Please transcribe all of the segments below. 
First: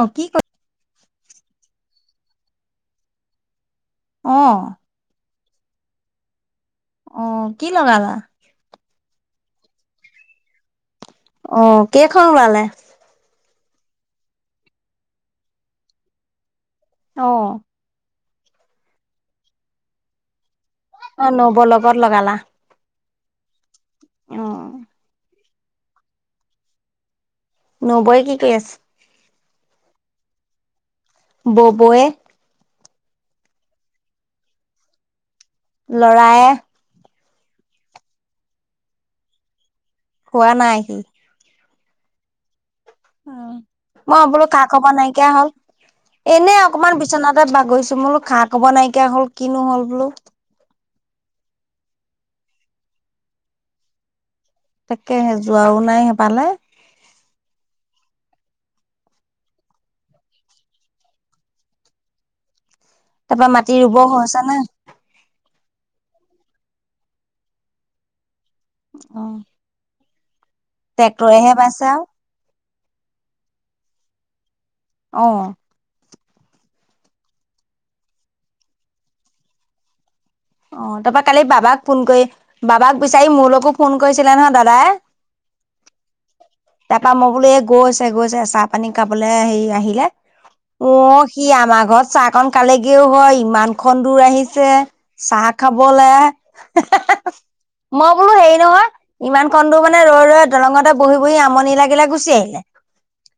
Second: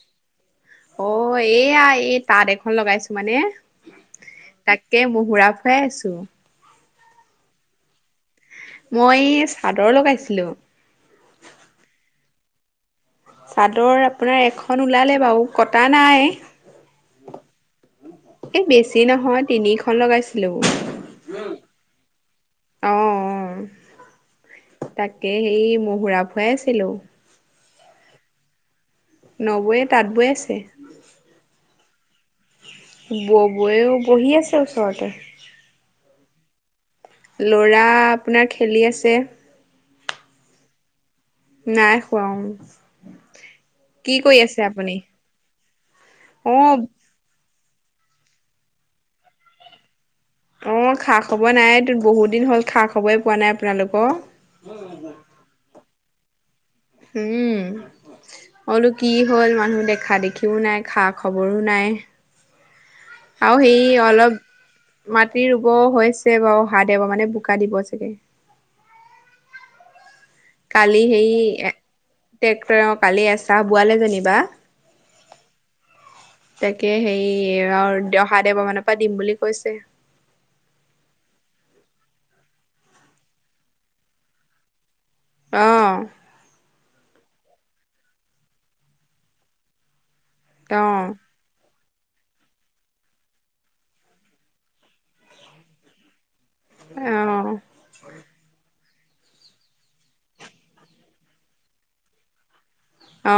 অ কি ক অ এয়া এই তাঁত এখন লগাইছো মানে। অ তাকে মহুৰা ফূৰাই আছো। অ কি লগালা? মই চাদৰ লগাইছিলো। অ কেইখন ওলালে। চাদৰ আপোনাৰ এখন ওলালে বাৰু কটা নাই। অহ। এ বেছি নহয় তিনিখন লগাইছো। অ হেল্ল' নবৌৰ লগত লগালা? অ, অ। অ হে হেই মহুৰা ফূৱাই আছিলো। ন'বৈ কি কি আছে? নবৈয়ে তাঁত বৈ আছে। ববৌয়ে? ববৈও বহি আছে ওচৰতে। ল'ৰায়ে। ল'ৰা আপোনাৰ খেলি আছে খোৱা নাই সি নাই হুৱা উ মই বোলো কা খব নাইকিয়া হল এনে অ' অকমান বিচনাতে বা গৈছো বোলো খা খব নাইকিয়া হল কিনো হ'ল বোলো অ খা খবৰ নাই বহুত দিন হ'ল খা খবৰে পোৱা নাই আপোনালোকৰ তাকে সে যোৱাও নাই সে ফালে উম অলো কি হ'ল মানুহ দেখা দেখিও নাই খা খবৰো নাই তাৰপা আৰু মাটি সেই ৰুব অলপ হৈছে নে? মা কি ৰুব হৈছে বাৰু হা দিব মানে বোকা দিব চাগে অহ কালি সেই আও। টেক্টৰ কালি এচাহ বোৱালে যেনি বা অহ তাকে সেই আৰু অহা দেওঁবা মানৰ পৰা দিম বুলি কৈছে অ তাৰপৰা কালি বাবাক ফোন কৰি বাবাক বিচাৰি মোৰ লগো ফোন কৰিছিলে নহয় দাদাই অহ তাপা মই বোলো এই গৈছে গৈছে চাহ পানী খাবলৈ হেৰি আহিলে অ সি আমাৰ ঘৰত চাহখন খালেগেও হয় ইমানখন দূৰ আহিছে চাহ খাবলৈ হে হে অ', মই বোলো হেৰি নহয় ইমান খণ্ড মানে ৰৈ ৰৈ দলঙতে বহি বহি আমনি লাগিলে গুচি আহিলে অ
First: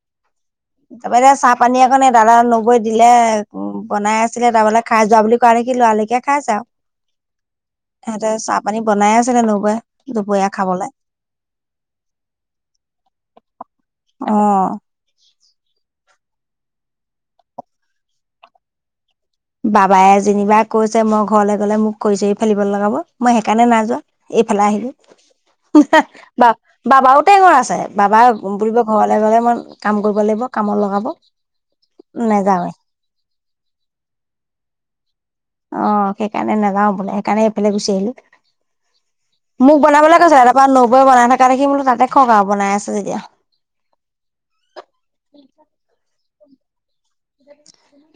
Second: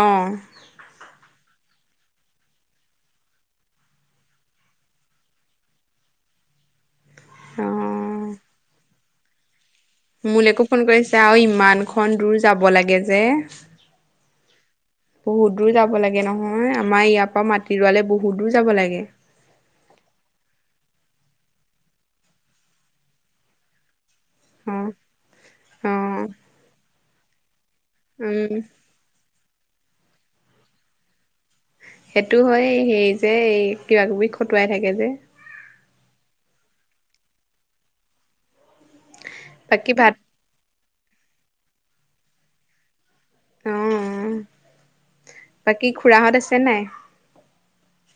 তাৰপৰা এতিয়া চাহ পানী অকণে দাদা নগৈ দিলে বনাই আছিলে তাৰমানালে খাই যোৱা বুলি কোৱা নেকি ল'ৰালকে খাইছে আৰু সিহঁতে চাহ পানী বনাই আছে নবৌ য়ে মূলেক ফোন কৰিছে আৰু ইমানখন দূৰ যাব লাগে যে অ বহুত দূৰ যাব লাগে নহয় আমাৰ ইয়াৰ পৰা মাটিৰুৱালে বহুত দূৰ যাব লাগে বাবাই যেনিবা কৈছে মই ঘৰলৈ গলে মোক খৰি চৰি ফেলিব লগাব মই সেইকাৰণে নাযোৱা এইফালে অ', অ', আহিলো বাবাওটে টেঙৰ আছে বাবা উম, বোলিব ঘৰলে ঘলে ই কাম কৰিব লাগিব কামত লগাব সেইটো হয় নেযাওৱে সেই যে এই কিবা কিবি খটুৱাই থাকে যে অ সেইকাৰণে নাযাও বোলে সেইকাৰণে এইফালে গুচি আহিলো মোক বাকী ভাত বনাবলৈ কৈছে তাৰ পৰাা নবৈ বনাই থকা দেখি বোলো তাতে কওক আৰু বনাই আছে যেতিয়া অ বাকী খুৰাহত আছে নাই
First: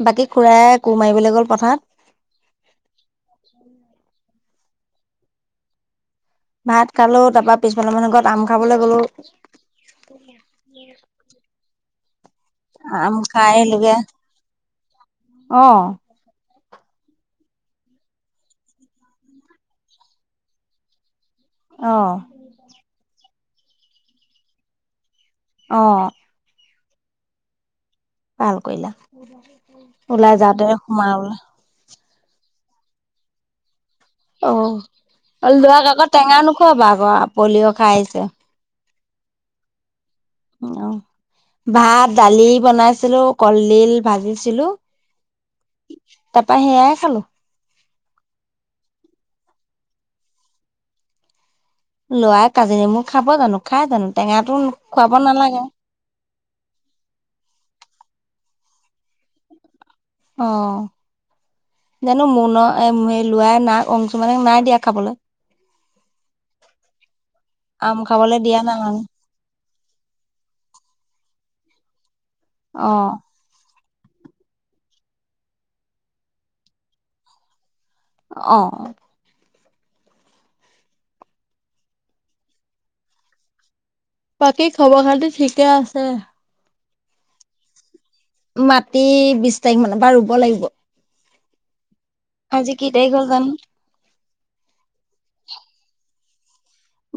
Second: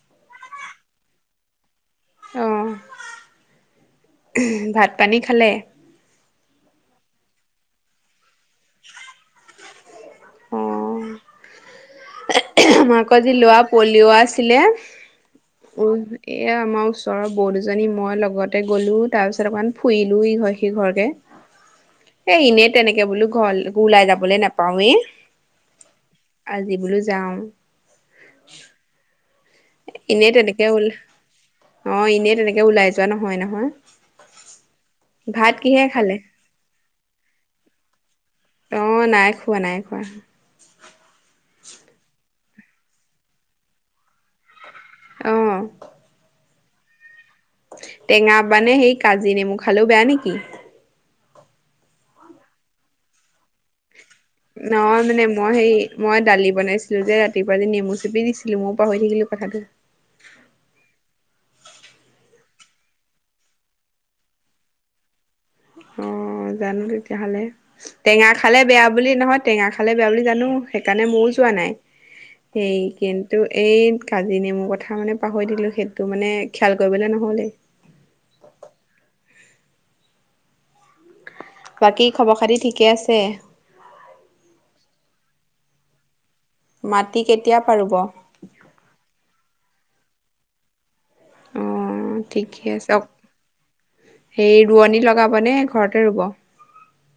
বাকী খুৰা কোৰ মাৰিবলৈ গ'ল পথাৰ অ', [unintelligible] ভাত পানী খালে ভাত খালো তাৰ পৰাা পিছফালৰ মানৰ ঘৰত আম খাবলৈ গলো [unintelligible] আম আমাকৰ যি খাই লোৱা আহিলোগে পলিঅ' আছিলে অ উ এয়া আমাৰ ওচৰৰ বহ দুজনী মই লগতে গ'লোঁ তাৰপিছত অকণমান ফুৰিলোঁ ইঘৰ সিঘৰকৈ অ এ এনেই তেনেকে বোলো ঘৰ ওলাই যাবলে নাপাওৱে অহ আজ বলো যাওঁ ভাল কৰিলা এনেই ওলাই তেনেকে যাতে ওল সোমা বলে অ এনেই তেনেকে ওলাই যোৱা নহয় নহয় অ ভাত কিহে লৰাক আকৌ খালে? টেঙা নোখোৱাবা আকৌ পলিঅ' খাই আহিছে অ', নাই খোৱা, নাই খোৱা। অ ভাত দালি বনাইছিলো কলডিল ভাজিছিলো অহ তাপা সেয়াই খালো টেঙা পানে সেই কাজি নেমু খালেও বেয়া নেকি? ল'ৰাই কাজি নেমু খাব জানো, খাই জানো? টেঙাটো নহয় খুৱাব মানে মই নালাগে হে মই দালি বনাইছিলো যে ৰাতিপুৱা যে নেমু চেপি দিছিলো। আজি মই পাহৰি থাকিলো কথাটো। অহ। জানো মনৰ ল'ৰাই না অংচু মে নাই দিয়া খাবলৈ। অ অ জানো তেতিয়াহ'লে আম টেঙা খাবলৈ খালে দিয়া নাই বেয়া বুলি নহয় টেঙা খালে বেয়া বুলি জানো সেইকাৰণে ময়। চোৱা নাই সেই অ কিন্তু এই কাজি নেমুৰ কথা মানে পাহৰি দিলো। সেইটো মানে খেয়াল কৰিবলৈ নহ'লে। অ বাকী খবৰ খাতি ঠিকে আছে। বাকী খবৰ খাতি ঠিকে আছে। মাটি কেতিয়া পৰা ৰুব। মাটি বিশ তাৰিখ মানৰ বা ৰুব লাগিব। অ ঠিকে আজি কি আছেওক। তাৰিখ হ'ল জানো সেই ৰোৱনী লগাব নে ঘৰতে ৰুব।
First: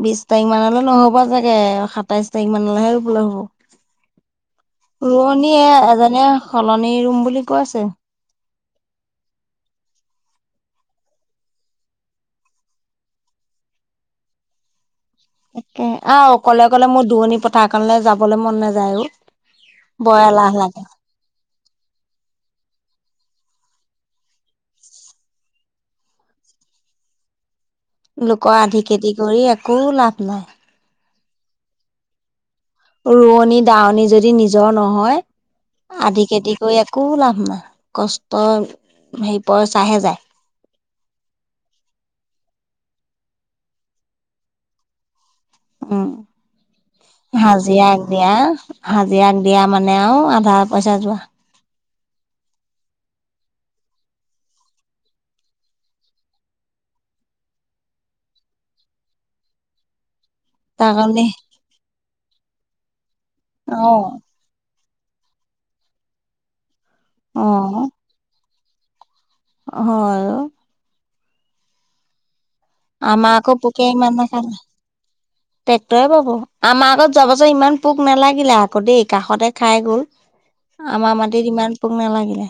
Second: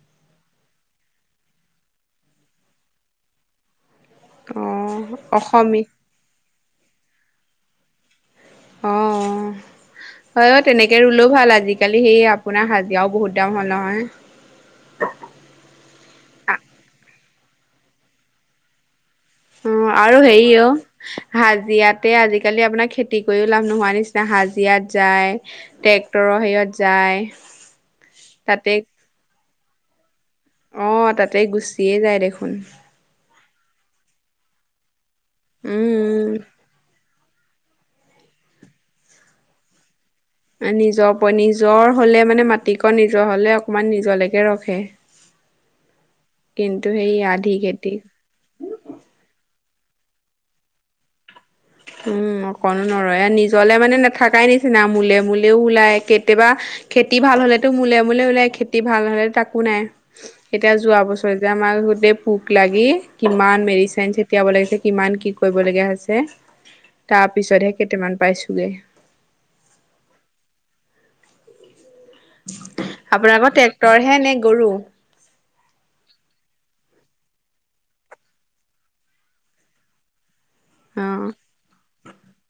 বিশ তাৰিখ মানলৈ নহব চাগে সাতাইশ তাৰিখ মানলৈহে ৰুবলৈ হ'ব। অ', অসমী ৰোৱনীয়ে এজনে সলনি ৰুম বুলি কৈছে। অঁ অ, অ তেনেকে ৰুলেও ভাল আজিকালি সেই আপোনাৰ হাজিৰাও বহুত দাম হ'ল নহয়। একে আহ অ', অকলে অকলে মোৰ দোৱণি পথাৰ কাৰণলৈ যাবলৈ মন নাযায়ও। অ আৰু হেৰি অ হাজিৰাতে আজিকালি আপোনাৰ খেতি। খতি কৰিও লাভ নোহোৱা নিচিনা হাজিৰাত যায় ট্ৰেক্টৰৰ হেৰিত যায়। লোকৰ তাতে আধি খেতি কৰি একো লাভ নাই। অ তাতে গুচিয়ে যায় দেখোন। ৰোৱনী দাৱনী যদি নিজৰ নহয় আধি উম, খেতি কৰি একো একো লাভ নাই। কষ্ট হেৰি পইচাহে যায়। নিজৰ নিজৰ হলে মানে মাটিকন নিজৰ হ'লে অকমান নিজলৈকে ৰখে। উম কিন্তু সেই আধি খেতি হাজিৰাক দিয়া হাজিৰাাক দিয়া মানে। মানে আ আধা পইচা যোৱা। উম অকণো নৰয় নিজলে মানে নাথাকাই নিচিনা মোলে মলেও ওলায় কেতিয়াবা খেতি ভাল হলেতো মোলে মোলে ওলাই খেতি ভাল হলে তাকো নাই। এতিয়া তাৰ যোৱা কাৰণে বছৰ যে আমাক গোতে পোক লাগি কিমান অ মেডিচন চটিয়াব লাগি। কিমান কি কৰিবলগীয়া হৈছে। তাৰ অ পিছতহে কেইটামান পাইছোগে হয়। আমা আপোনালোকৰ পোকে ইমান ট্ৰেক্টৰহে নে নাখালে। গৰু টেক্টৰে পাব। আমাৰ আগত যোবছৰ ইমান পোক নালাগিলে আকৌ দেই কাষতে খাই গ'ল। অ, আমাৰ মাটিত ইমান পোক নালাগিলে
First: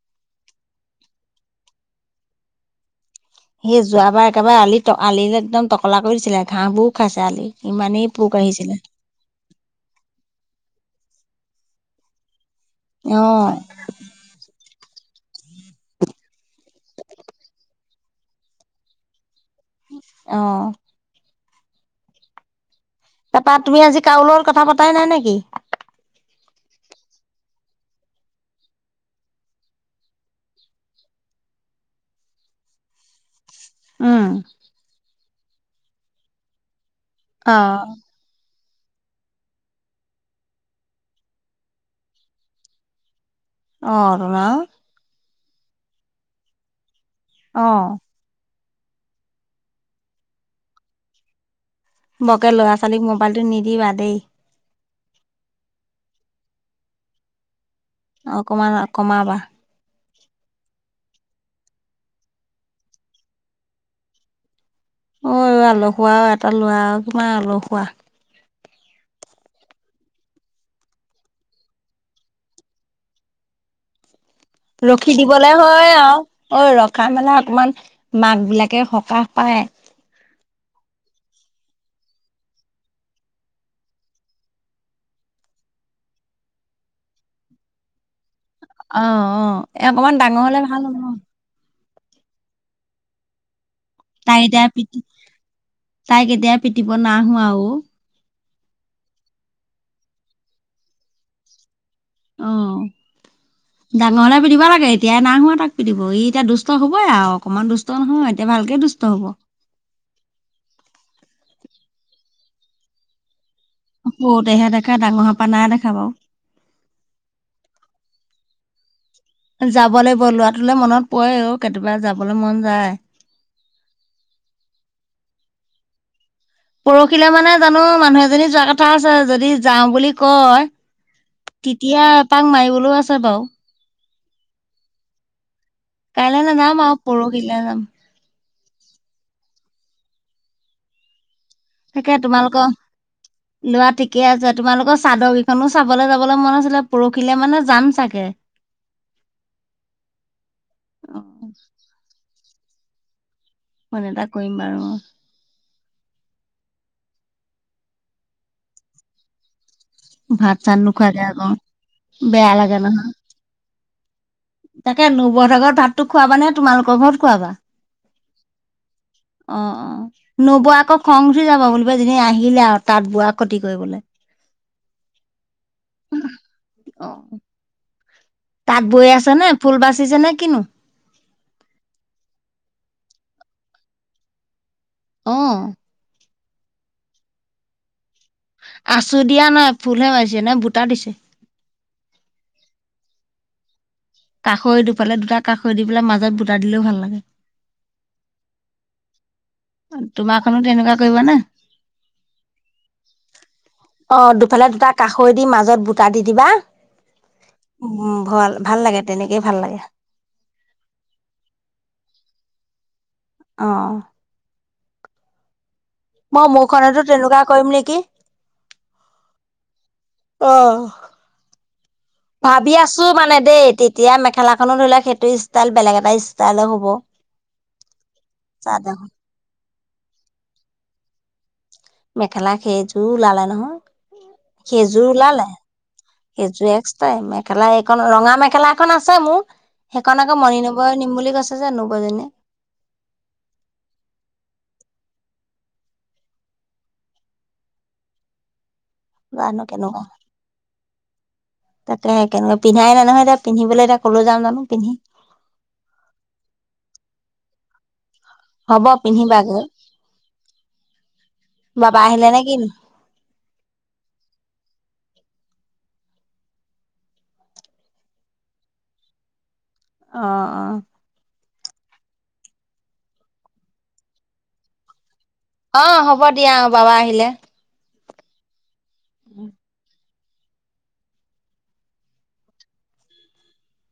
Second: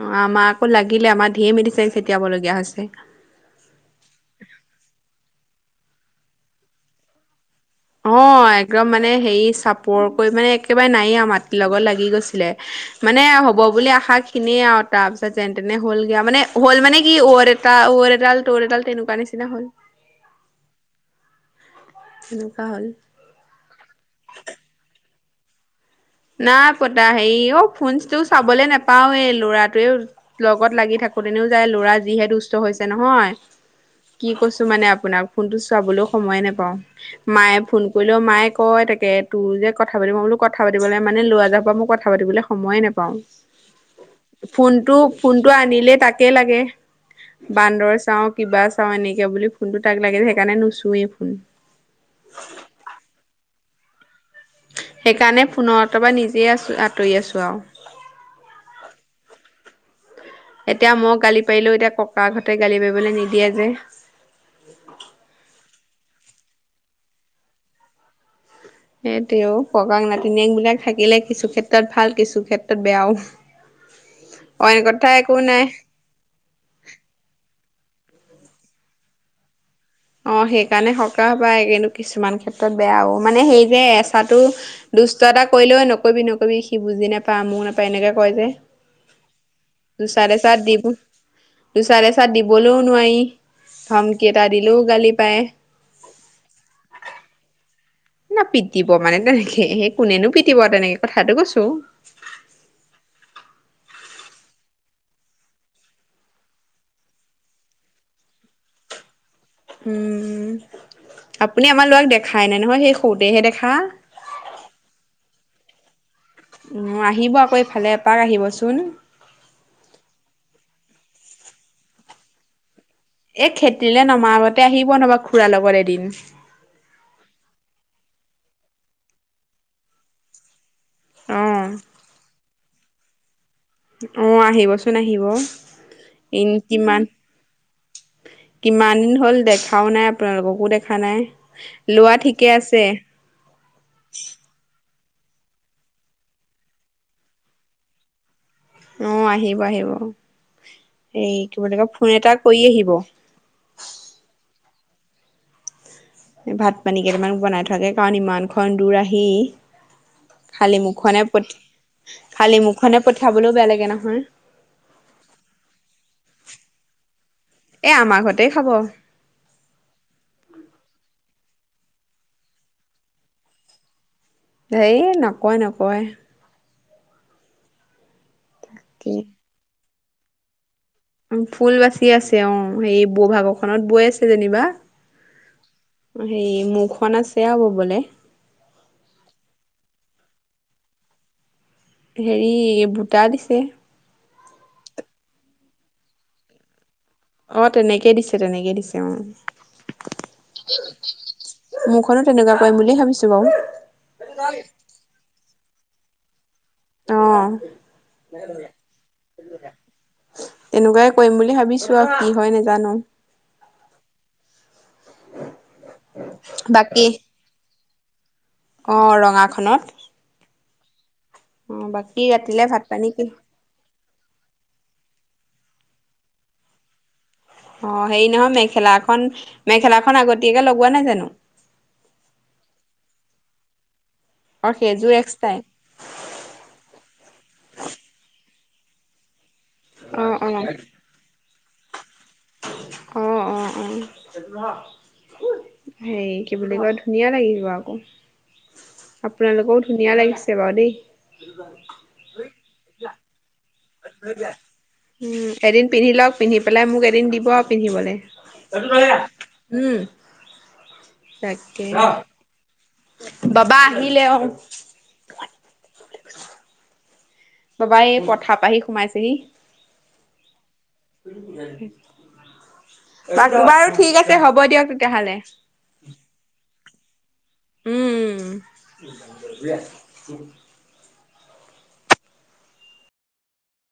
অ আমাক আকৌ লাগিলে আমাৰ ধিয়ে মেডিচিন। চতিয়াবলগীয়া হৈছে। সেই কলা কৰিছিলে ঘাঁহবু খাইছে আলি। ইমানেই অ পোক আহিছিলে একদম মানে হেৰি চাপৰ কৰি মানে একেবাৰে নাইে মাটিৰ লগত লাগি গৈছিলে। অ মানে হ'ব বুলি আশা খিনিয়ে আৰু। তাৰ পিছত যেন তেনে হ'লগ মানে হ'ল মানে কি এটা এডাল এডাল তেনেকুৱা নি আহ এনেকুৱা হ'ল। তাৰাপা তুমি আজি কাউলগত কথা পতাই নাই নেকি? নাই পতা হেৰি অ ফোনচটো চাবলে নোপাওৱে ল'ৰাটোৱে লগত লাগি থাকো। আকৌ দিনেও যায় ল'ৰা যিহে দুষ্ট হৈছে নহয়। উম কি কৈছো মানে আপোনাক ফোনটো চোৱাবলৈও সময়ে নাপাওঁ অ মায়ে ফোন কৰিলেও মায়ে। কয় তাকে তোৰ যে কথা পাতিব বোলো কথা পাতিব লাগ মানে ল'ৰা যাহ পৰা মোক কথা পাতিবলৈ সময়ে নোপাওঁ। অহতোন। ফোনটো আনিলে তাকে লাগে অ বান্দৰ চাওঁ কিবা চাও। চাও এনেকিয়া বুলি ফোনতটো তাক লাগে যে সেইকাৰণে নুচোয়েই ফোন। বকে ল'ৰা ছোৱালীক মোবাইলতটো নিদিবা দেই। সেইকাৰণে ফোনৰ পৰা নিজে আছো আঁতৰি আছো আৰু। অ কম কমাবা, কমাবা। এতিয়া মই গালি পাৰিলেও এতিয়া ককা আ হতে গালি পাৰিবলৈ নিদিয়ে যে। অ আলহুৱ আৰু এটা লৰা আৰু কিমান আলহসুৱা। সেইটোও ককা নাতিনক বিলাক থাকিলে কিছু ক্ষেত্ৰত ভাল কিছু ক্ষেত্ৰত বেয়াও। অইন কথা ৰখি একো দিবলে নাই। হয় আৰু অ ৰখা মেলা অকমান। মাক বিলাকে সকাহ পায়। অ সেইকাৰণে সৰকাহ পাই কিন্তো কিছুমান ক্ষেত্ৰত বেয়াও মানে সেই যে এচাটো। দুষ্ট এটা কৰিলেও নকবি নকবি সি বুজি নাপায় মোৰও নাপায় এনেকৈ কয় যে। অ অ এ অকমান ডাঙৰ হলে ভাল হ'ব। দুচাট এচাট দিবলৈও নোৱাৰি ধামকিএটা। কেতিয়া পি তাই কেতিয়া পিটিব নাহোৱাও। না পিটিব মানে তেনেকে সেই কোনেনো পিটব তেনেকে কথাটো কৈছো। আহ। ডাঙৰ হ'লে পিতিব লাগে এতিয়াই নাই হোৱা তাক পিতিব ই এতিয়া দুষ্ট হ'বই আৰু অকণমান দুষ্ট নহয় এতিয়া ভালকে দুষ্ট। হ'ব। উম আপুনি আমাৰ ল'ৰাক দেখাই নাই নহয়। সেই সৰুতেহে দেখা। সৰুতে হে দেখা ডাঙৰ হোৱাৰ পৰা নাই দেখা। উম আহিব, আকৌ ইফালে এপাক আহিবচোন। যাব লাগিব ল'ৰাটোলে মনত পৰে অ কেতিয়াবা যাবলৈ মন যায়। এ খেতিলে নমা আগতে আহিব নবা খুুৰাৰ লগত এদিন। পৰহিলে মানে জানো মানুহ এজনী যোৱা কথা আছে। যদি যাওঁ বুলি কয় অ তেতিয়া এপাক মাৰিবলৈও আছে বাৰু। অ আহিবচোন আহিব। এ কাইলৈ ন নাম আ কিমান পৰহিলে যাম। কিমান দিন হ'ল দেখাও নাই আপোনালোককো দেখা নাই। তাকে লোৱা ঠিকে তোমালোকৰ আছে লোৱা ঠিকে আছে তোমালোকৰ। চাদৰকেইখনো চাবলৈ যাবলৈ মন আছিলে পৰহিলে মানে যাম চাগে। অ আহিব আহিব। এই কি বুলি ক ফোন এটা কৰি আহিব। ফোন এটা কৰিম বাৰু। ভাত পানী কেইটামান বনাই থাকে কাৰণ ইমানখনন দূৰ আহি। ভাত চাত খালী নোখোৱাকে মুখনে আকৌ পঠ বেয়া খালী লাগে মুখনে নহয় পঠিয়াবলৈও বেয়া লাগে নহয়। তাকে নবৰহত ঘৰত ভাতটো খোৱাবা নে তোমালোকৰ ঘৰত খোৱাবা। এ আমাৰ ঘৰতে খাব অ, অ নবোৱা আকৌ খং। উঠি যাবা বুলিব যেনি আহিলে আৰু তাত বোৱাৰ ক্ষতি কৰিবলৈ। হেই নকাই নকয়। অ তাত বৈ কি? আছে নে ফুল বাচিছে নে কিনো। ফুল বাচি আছে অ সেই ব ভাগৰখনত বৈ আছে যেনিবা। আহ হে মুখখন আছে আৰু ব'বলে। আছো দিয়া নাই ফুলহে মাৰিছে নাই বুটা দিছে। হেৰি ভুটা দিছে। কাষৈ দুফালে দুটা কাষৈ দি পেলাই মাজত বুটা দিলেও ভাল লাগে। অ তেনেকে দিছে তেনেকে দিছে অ। তোমাৰখনো তেনেকুৱা কৰিবা নে। মোৰখনো তেনেকুৱা কৰিম বুলি ভাবিছো বাৰু অ দুফালে দুটা কাষৈ দি মাজ মাজত বুটা দি দিবা অ। উম ভ ভাল লাগে তেনেকেই ভাল লাগে। তেনেকুৱাই কৰিম বুলি ভাবিছো আৰু কি হয় নাজানো। অ মই মোৰখনতো তেনেকুৱা কৰিম নেকি। অঁ ৰঙাখনত। অ অ বাকী ৰাতিলে ভাবি ভাত আছো পানী কি মানে দেই তেতিয়া। এতিয়া মেখেলাখনো ধৰি লও সেইটো ষ্টাইল বেলেগ এটা ষ্টাইলৰ হ'ব। অ হে নহয় চাদৰ মেখেলাখন মেখেলাখন আগতীয়াকে লগোৱা নাই জানো। মেখেলা খে জোৰ ওলালে নহয়। অ সেইজোৰ সেইযোৰ ওলালে এক্সট্ৰাই সেইজুৰ এক্সট্ৰাই মেখেলা এইকণ ৰঙা মেখেলা। সেইখন আছে মোৰ অ সেইখন আকৌ অ মণি নবৌ নিম বুলি কৈছে নোবৌজনীয়ে। অ, 'অ, 'অ। হে কি বুলি কয় ধুনীয়া লাগিব আকৌ। আপোনালোকেও ধুনীয়া লাগিছে বাৰু দেই। তাকে কেনেকে পিন্ধাই নে নহয় তাক পিন্ধিবলৈ এতিয়া ক'লৈ যাম জানো পিন্ধি উম এদিন পিন্ধি লওক পিন্ধি পেলাই মোক এদিন দিব আৰু পিন্ধিবলৈ। হ'ব পিন্ধিবাগৈ। উম তাকেই। বাবা আহিলে নে কিনো বাবা আহিলে অ। বাবা এই পথাৰ পৰা আহি সোমাইছেহি। অ, 'অ। বাক বাৰু ঠিক আছে হ'ব দিয়ক তেতিয়াহ'লে। অ হ'ব দিয়া অ বাবা আহিলে। উম। উম।